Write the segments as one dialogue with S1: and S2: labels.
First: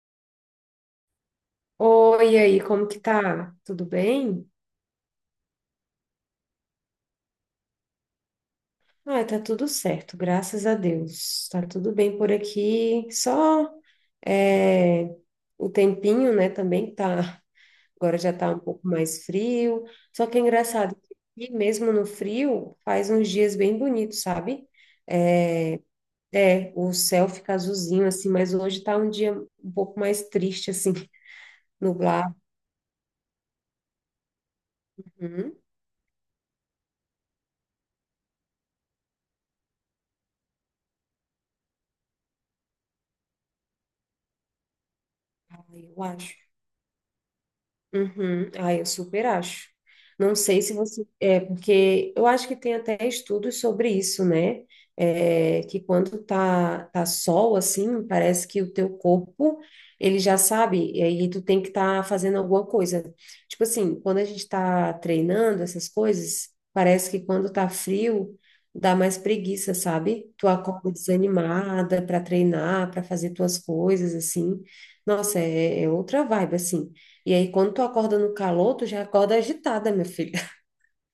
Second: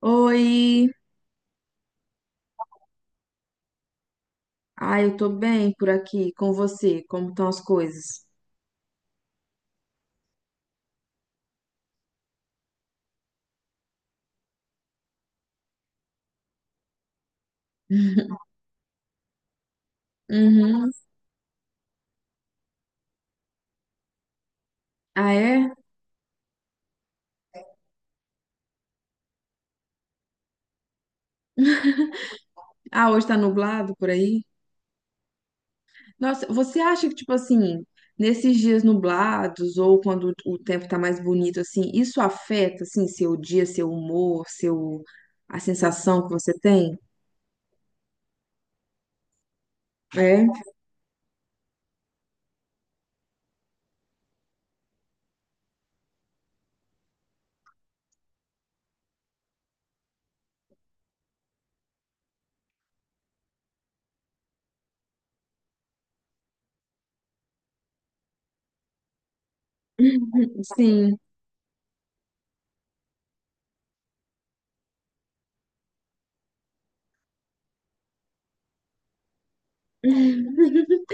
S1: Oi!
S2: Oi, e aí, como que tá? Tudo bem?
S1: Ai, eu tô bem por aqui com você. Como estão as coisas?
S2: Ah, tá tudo certo, graças a Deus. Tá tudo bem por aqui. Só é, o tempinho, né, também tá. Agora já tá um pouco mais frio. Só que é
S1: Uhum.
S2: engraçado que aqui, mesmo no frio, faz uns dias bem bonitos, sabe?
S1: Ah, é?
S2: É, o céu fica azulzinho, assim, mas hoje tá um dia um pouco mais triste, assim, nublado.
S1: Ah, hoje tá nublado por aí?
S2: Hum.
S1: Nossa, você acha que, tipo assim, nesses dias nublados ou quando o tempo tá mais bonito, assim, isso afeta, assim, seu dia, seu humor, seu... a
S2: Ah, eu
S1: sensação que
S2: acho.
S1: você tem?
S2: Uhum. Ah, eu super acho. Não
S1: É?
S2: sei se você. É, porque eu acho que tem até estudos sobre isso, né? É, que quando tá sol, assim, parece que o teu corpo, ele já sabe, e aí tu tem que estar fazendo alguma coisa. Tipo assim, quando a gente tá treinando essas coisas, parece que quando tá frio, dá mais preguiça, sabe? Tu acorda
S1: Sim,
S2: desanimada para treinar, para fazer tuas coisas, assim. Nossa, é outra vibe, assim. E aí, quando tu acorda no calor, tu já acorda agitada, minha filha.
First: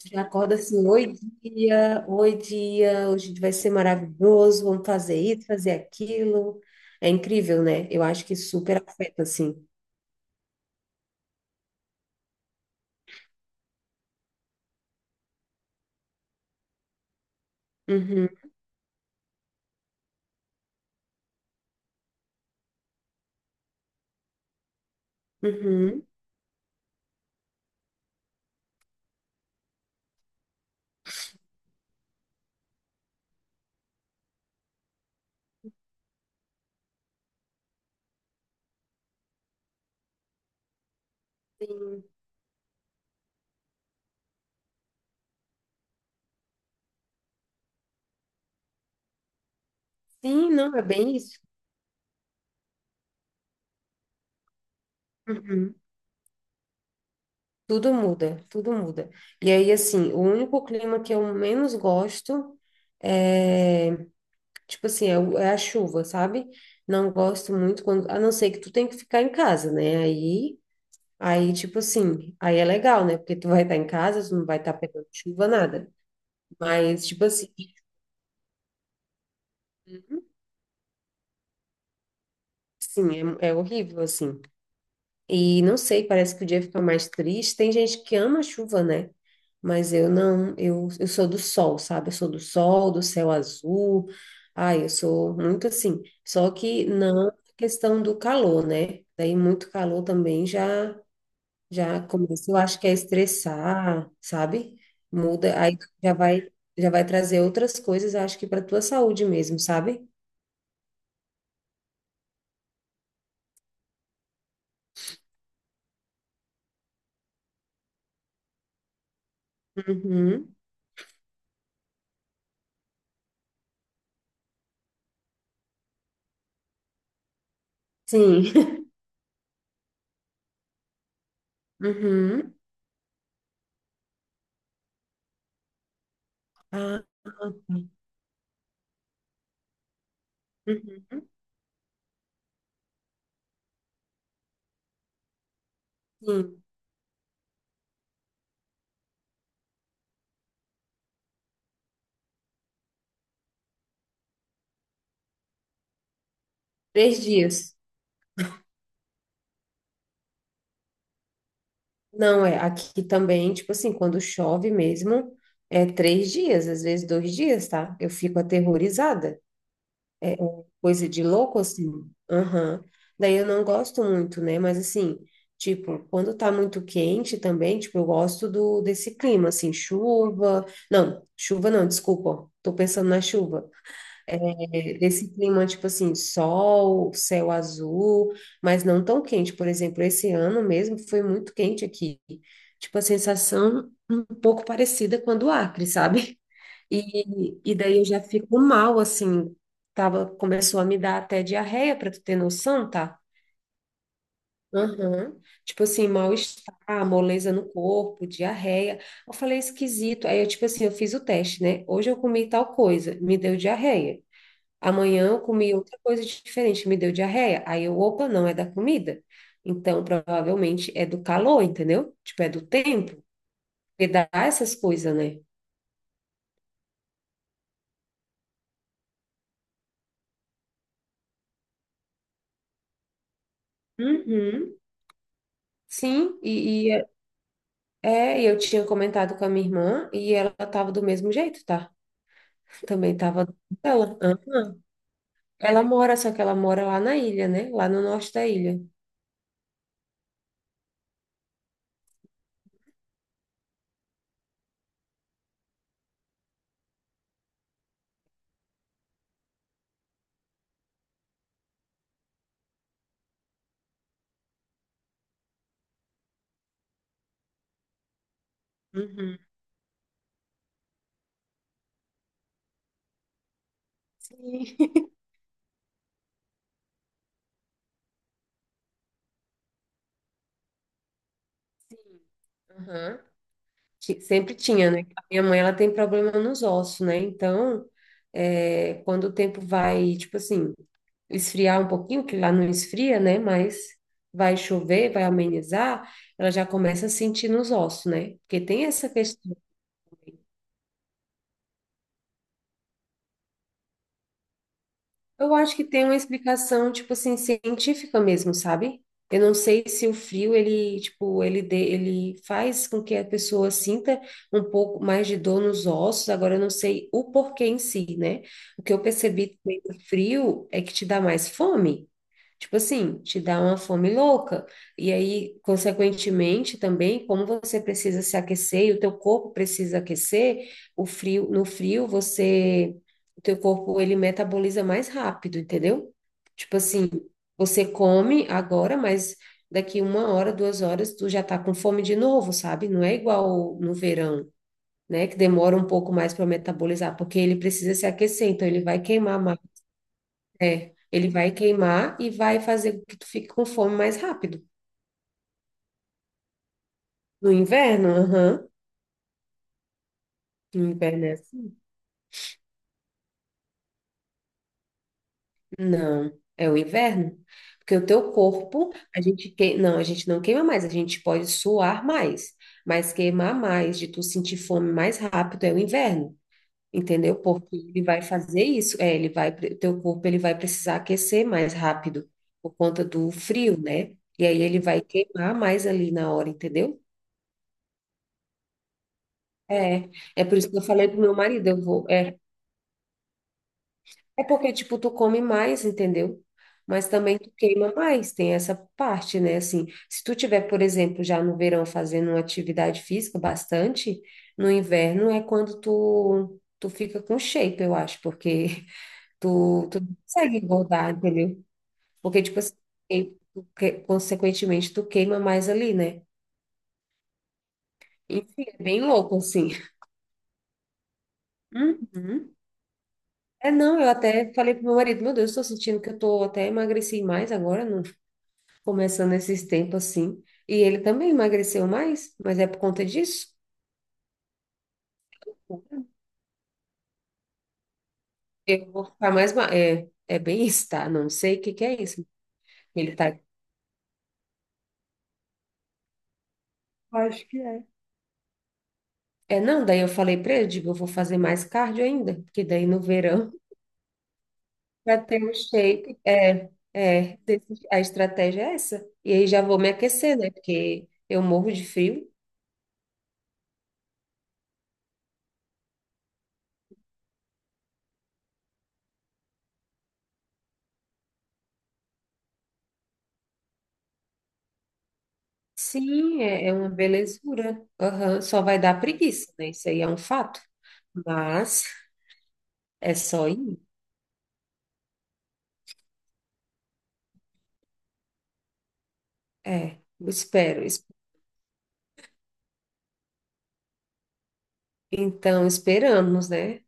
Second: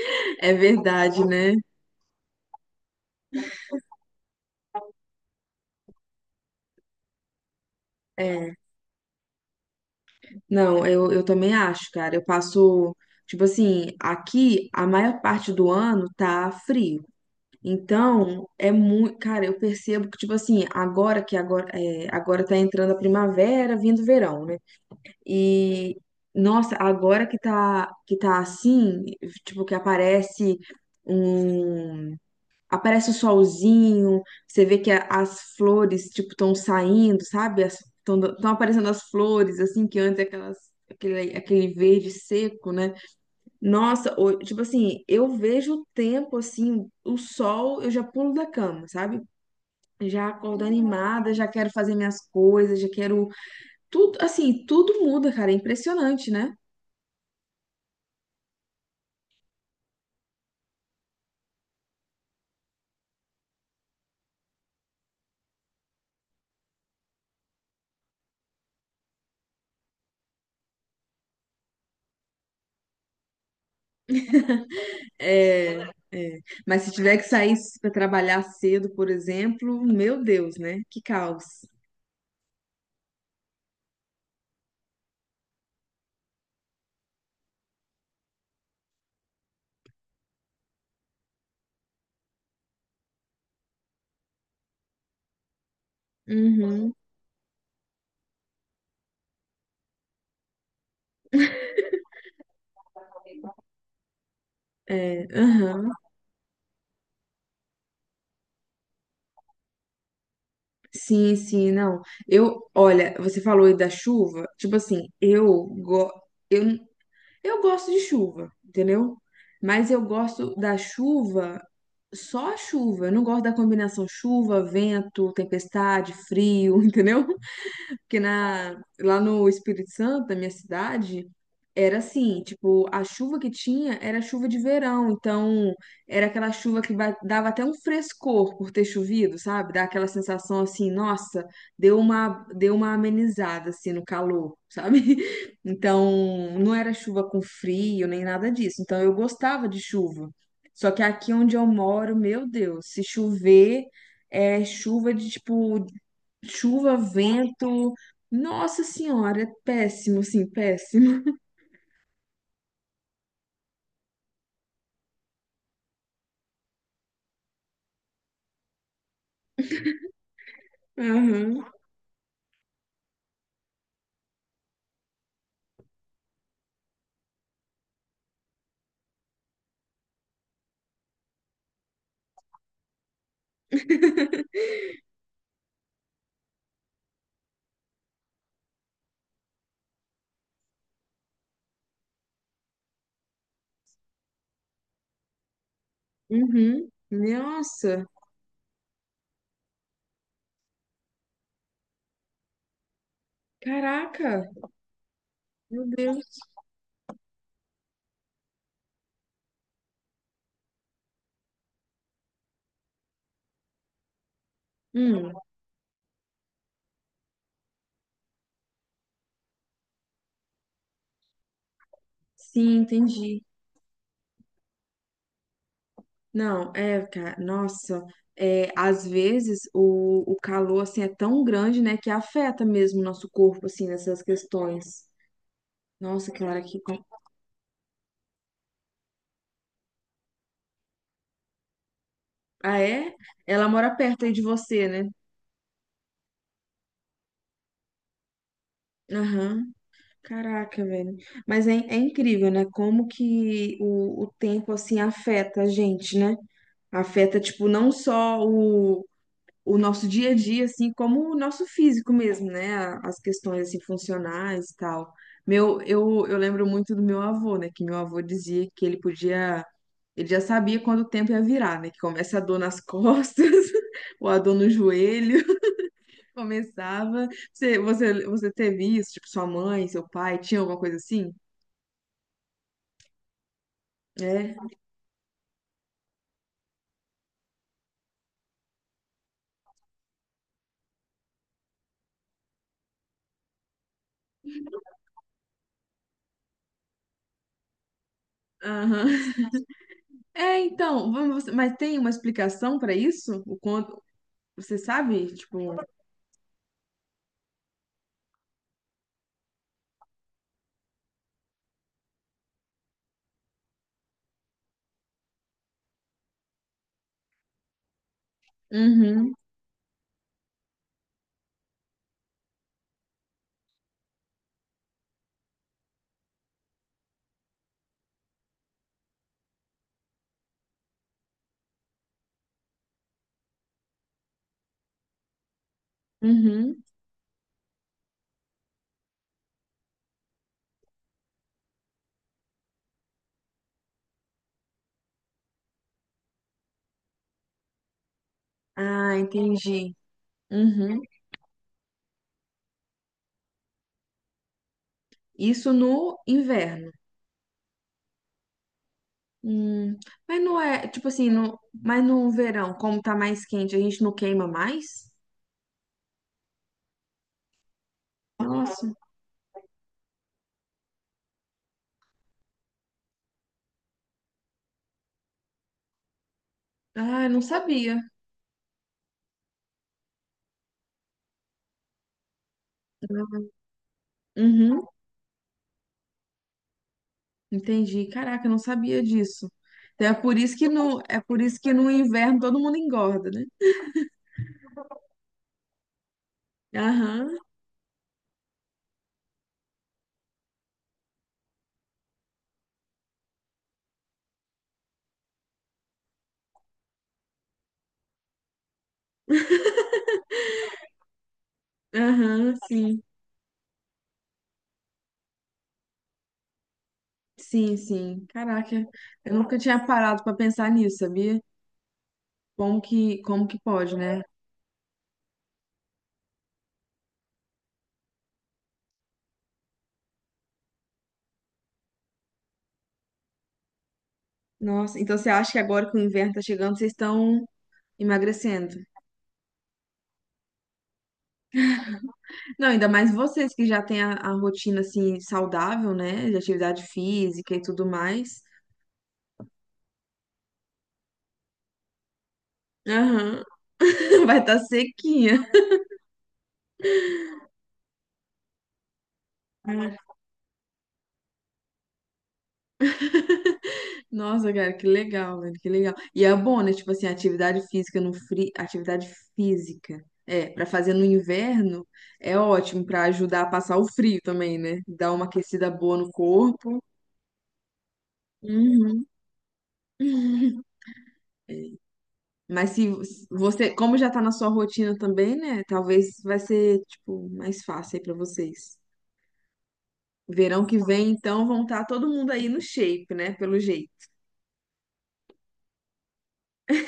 S2: Tu já
S1: é
S2: acorda assim,
S1: verdade, né?
S2: oi dia, hoje vai ser maravilhoso, vamos fazer isso, fazer aquilo. É incrível, né? Eu acho que
S1: É.
S2: super afeta, assim.
S1: Não, eu também acho, cara. Tipo assim, aqui a maior parte do ano tá frio.
S2: Uhum,
S1: Então, é muito, cara, eu percebo que, tipo assim, agora que agora, é, agora tá entrando a primavera, vindo o verão, né? E,
S2: uhum.
S1: nossa, agora que tá assim, tipo, que aparece um aparece o solzinho, você vê que as flores, tipo, estão saindo, sabe? Estão aparecendo as flores, assim, que antes é aquele
S2: Sim.
S1: verde seco, né? Nossa, tipo assim, eu vejo o tempo, assim, o sol, eu já pulo da cama, sabe? Já
S2: Sim,
S1: acordo
S2: não, é bem
S1: animada,
S2: isso.
S1: já quero fazer minhas coisas, já quero. Tudo, assim, tudo muda, cara. É
S2: Uhum.
S1: impressionante, né?
S2: Tudo muda, tudo muda. E aí, assim, o único clima que eu menos gosto é, tipo assim, é a chuva, sabe? Não gosto muito quando, a não ser que tu tem que ficar em casa, né? Aí, tipo assim, aí é legal, né? Porque tu vai estar em casa, tu não vai estar pegando chuva,
S1: É,
S2: nada.
S1: é. Mas se
S2: Mas,
S1: tiver que
S2: tipo assim,
S1: sair para trabalhar cedo, por exemplo, meu Deus, né? Que caos.
S2: sim, é horrível, assim. E não sei, parece que o dia fica mais triste. Tem gente que ama a chuva, né? Mas eu não, eu sou do sol, sabe? Eu sou do sol, do céu azul. Ai, eu sou muito assim. Só que
S1: Uhum,
S2: não a questão do calor, né? Daí muito calor também já. Já começa, eu acho que é estressar, sabe?
S1: é,
S2: Muda,
S1: aham,
S2: já vai, já vai trazer outras coisas, acho que para tua saúde mesmo, sabe?
S1: sim, sim, não. Eu, olha, você falou aí da chuva, tipo assim, eu, eu gosto de chuva, entendeu? Mas eu gosto
S2: Uhum.
S1: da chuva, só a chuva. Eu não gosto da combinação chuva, vento, tempestade, frio, entendeu?
S2: Sim.
S1: Lá no Espírito Santo, na minha cidade, era assim,
S2: Uhum.
S1: tipo, a chuva que tinha era chuva de verão, então era aquela chuva que
S2: Ah,
S1: dava
S2: ah,
S1: até um
S2: tá.
S1: frescor por ter chovido, sabe? Dá aquela sensação assim,
S2: Uhum.
S1: nossa, deu uma amenizada assim no calor, sabe? Então,
S2: Sim.
S1: não era chuva com frio nem nada disso. Então, eu gostava de chuva. Só que aqui onde eu moro, meu Deus, se chover, é chuva de chuva,
S2: Três dias.
S1: vento. Nossa senhora, é péssimo, sim, péssimo.
S2: Não, é, aqui também, tipo assim, quando chove mesmo, é três dias, às vezes dois dias, tá? Eu fico aterrorizada. Coisa de louco,
S1: Aham,
S2: assim. Aham. Daí eu não gosto muito, né? Mas assim, tipo, quando tá muito quente também, tipo, eu gosto do desse clima, assim, chuva. Não, chuva não, desculpa. Tô pensando na chuva. É, desse clima, tipo assim, sol, céu azul, mas não tão quente. Por exemplo, esse ano mesmo foi muito quente aqui. Tipo, a sensação um pouco parecida com a do Acre, sabe?
S1: uhum.
S2: E daí eu
S1: Nossa,
S2: já fico mal, assim, tava, começou a me dar até diarreia, para tu ter noção, tá?
S1: caraca,
S2: Aham. Tipo
S1: meu
S2: assim,
S1: Deus.
S2: mal-estar, moleza no corpo, diarreia. Eu falei, é esquisito. Aí eu, tipo assim, eu fiz o teste, né? Hoje eu comi tal coisa, me deu diarreia. Amanhã
S1: Hum,
S2: eu comi outra coisa diferente, me deu diarreia. Aí eu, opa, não é da comida. Então, provavelmente é do calor, entendeu? Tipo, é do
S1: sim,
S2: tempo.
S1: entendi.
S2: Porque dá essas coisas, né?
S1: Não, é, cara, nossa, é, às vezes o calor, assim, é tão grande, né, que afeta mesmo o nosso corpo, assim, nessas
S2: Uhum.
S1: questões. Nossa,
S2: Sim,
S1: que hora que...
S2: e,
S1: com-
S2: e É, e eu tinha comentado com a minha irmã e ela tava do mesmo jeito, tá?
S1: Ah, é?
S2: Também tava
S1: Ela mora
S2: dela.
S1: perto aí
S2: Hã?
S1: de você, né?
S2: Ela mora, só que ela mora lá na ilha, né? Lá no norte da ilha.
S1: Aham, caraca, velho. Mas é, é incrível, né, como que o tempo, assim, afeta a gente, né? Afeta, tipo, não só o nosso dia a dia, assim, como o nosso físico mesmo, né? As questões, assim, funcionais e tal. Meu, eu lembro muito do meu avô, né? Que meu avô dizia que ele
S2: Uhum.
S1: podia... Ele já sabia quando o tempo ia virar, né? Que começa a dor nas costas, ou a dor no
S2: Sim.
S1: joelho, começava. Você teve isso? Tipo, sua mãe, seu pai, tinha alguma coisa assim?
S2: Sim. Aham. Sempre
S1: É?
S2: tinha, né? A minha mãe, ela tem problema nos ossos, né? Então, é, quando o tempo vai, tipo assim, esfriar um pouquinho, que lá não esfria, né? Mas vai chover, vai amenizar, ela já começa a sentir nos ossos, né? Porque tem essa
S1: Aham.
S2: questão.
S1: É, então, vamos, mas tem uma explicação para isso? O quanto, você sabe?
S2: Eu acho
S1: Tipo,
S2: que tem uma explicação, tipo assim, científica mesmo, sabe? Eu não sei se o frio, ele, tipo, ele faz com que a pessoa sinta um pouco mais de dor nos ossos, agora eu não sei o porquê em si, né? O que eu
S1: uhum,
S2: percebi também do frio é que te dá mais fome. Tipo assim, te dá uma fome louca. E aí, consequentemente, também, como você precisa se aquecer e o teu corpo precisa aquecer, o frio, no frio você o teu corpo ele metaboliza mais rápido, entendeu? Tipo
S1: uhum.
S2: assim, você come agora, mas daqui uma hora, duas horas, tu já tá com fome de novo, sabe? Não é igual no verão, né? Que demora um pouco mais para metabolizar, porque ele precisa se aquecer, então ele vai
S1: Ah,
S2: queimar mais.
S1: entendi.
S2: É,
S1: Uhum.
S2: ele vai queimar e vai fazer com que tu fique com fome mais rápido.
S1: Isso no inverno.
S2: No inverno, aham.
S1: Hum, Mas não
S2: No
S1: é, tipo
S2: inverno
S1: assim,
S2: é assim.
S1: mas no verão, como tá mais quente, a gente não queima mais?
S2: Não, é o inverno. Porque o teu
S1: Nossa.
S2: corpo, não, a gente não queima mais, a gente pode suar mais, mas queimar mais, de tu sentir fome mais rápido é o inverno.
S1: Ah, eu
S2: Entendeu?
S1: não
S2: Porque
S1: sabia.
S2: ele vai fazer isso, é, teu corpo ele vai precisar aquecer mais rápido por conta do frio, né? E aí ele
S1: Uhum,
S2: vai queimar mais ali na hora, entendeu?
S1: entendi. Caraca, eu não sabia disso.
S2: É,
S1: Então é por
S2: é
S1: isso
S2: por
S1: que
S2: isso que eu
S1: no,
S2: falei
S1: é
S2: pro meu
S1: por isso
S2: marido,
S1: que no inverno todo mundo engorda, né?
S2: é porque, tipo, tu come mais, entendeu? Mas
S1: Aham,
S2: também tu queima mais, tem essa parte, né? Assim, se tu tiver, por exemplo, já no verão fazendo uma atividade física bastante, no inverno é quando tu fica com shape, eu acho, porque tu não consegue engordar, entendeu? Porque,
S1: aham,
S2: tipo assim,
S1: sim.
S2: e consequentemente, tu queima mais ali, né?
S1: Sim, sim.
S2: Enfim, é
S1: Caraca,
S2: bem
S1: eu
S2: louco,
S1: nunca
S2: assim.
S1: tinha parado pra pensar nisso, sabia?
S2: Uhum.
S1: Como que
S2: É,
S1: pode,
S2: não, eu
S1: né?
S2: até falei pro meu marido, meu Deus, estou sentindo que eu tô até emagreci mais agora, começando esses tempos assim. E ele também emagreceu mais, mas é por conta disso.
S1: Nossa, então você acha que agora que o inverno tá chegando, vocês estão emagrecendo?
S2: Eu vou ficar mais. Ma- É, é bem isso, tá? Não sei o que que é isso.
S1: Não, ainda mais
S2: Ele tá.
S1: vocês que já têm a rotina assim saudável, né? De atividade
S2: Acho
S1: física
S2: que
S1: e
S2: é.
S1: tudo mais.
S2: É, não, daí eu falei pra ele, digo, eu vou fazer mais cardio ainda, porque daí no
S1: Aham.
S2: verão
S1: Vai estar
S2: vai ter
S1: sequinha.
S2: um shape. A estratégia é essa. E aí já vou me aquecer, né? Porque eu morro de frio.
S1: Nossa, cara, que legal, velho, que legal. E é bom, né? Tipo assim, atividade física no frio, atividade física. É, pra fazer no inverno é ótimo pra ajudar a passar o frio também, né? Dar uma aquecida boa no
S2: Sim, é, é
S1: corpo.
S2: uma belezura. Aham. Só vai dar
S1: Uhum.
S2: preguiça, né? Isso aí é um fato. Mas
S1: Mas se
S2: é só
S1: você,
S2: ir.
S1: como já tá na sua rotina também, né? Talvez vai ser, tipo, mais fácil aí pra vocês.
S2: É,
S1: Verão que
S2: espero. es-
S1: vem, então, vão estar todo mundo aí no shape, né? Pelo jeito.
S2: Então, esperamos, né?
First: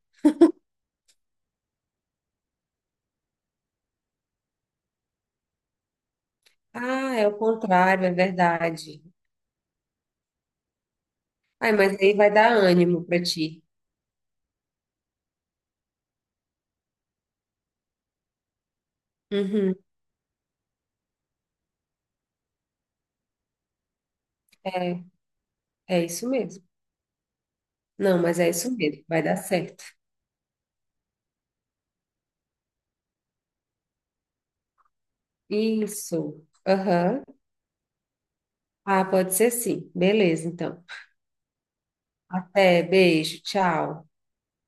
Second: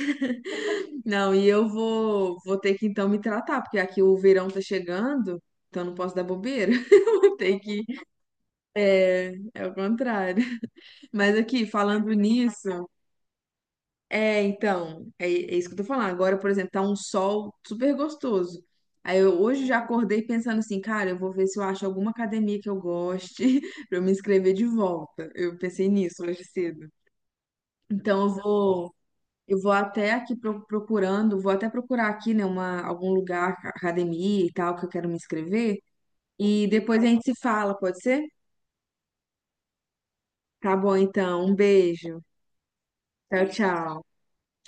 S1: Não, e vou ter que então me tratar, porque aqui o verão tá chegando, então eu não posso dar bobeira.
S2: Ah, é
S1: Vou
S2: o
S1: ter que.
S2: contrário, é verdade.
S1: É, é o contrário. Mas aqui,
S2: Ai, mas
S1: falando
S2: aí vai dar
S1: nisso.
S2: ânimo para ti.
S1: É, então, é, é isso que eu tô falando. Agora, por exemplo, tá um sol super gostoso. Aí eu hoje
S2: Uhum,
S1: já acordei pensando assim, cara, eu vou ver se eu acho alguma academia que eu goste pra eu me inscrever de
S2: é,
S1: volta. Eu pensei
S2: é
S1: nisso
S2: isso
S1: hoje
S2: mesmo.
S1: cedo.
S2: Não,
S1: Então
S2: mas é isso mesmo, vai dar
S1: eu vou
S2: certo.
S1: até aqui procurando, vou até procurar aqui, né, uma, algum lugar, academia e tal, que eu quero me inscrever.
S2: Isso.
S1: E depois a gente
S2: Aham.
S1: se fala, pode ser?
S2: Ah, pode ser sim. Beleza,
S1: Tá
S2: então.
S1: bom, então. Um beijo.
S2: Até, beijo,
S1: Tchau, tchau.
S2: tchau.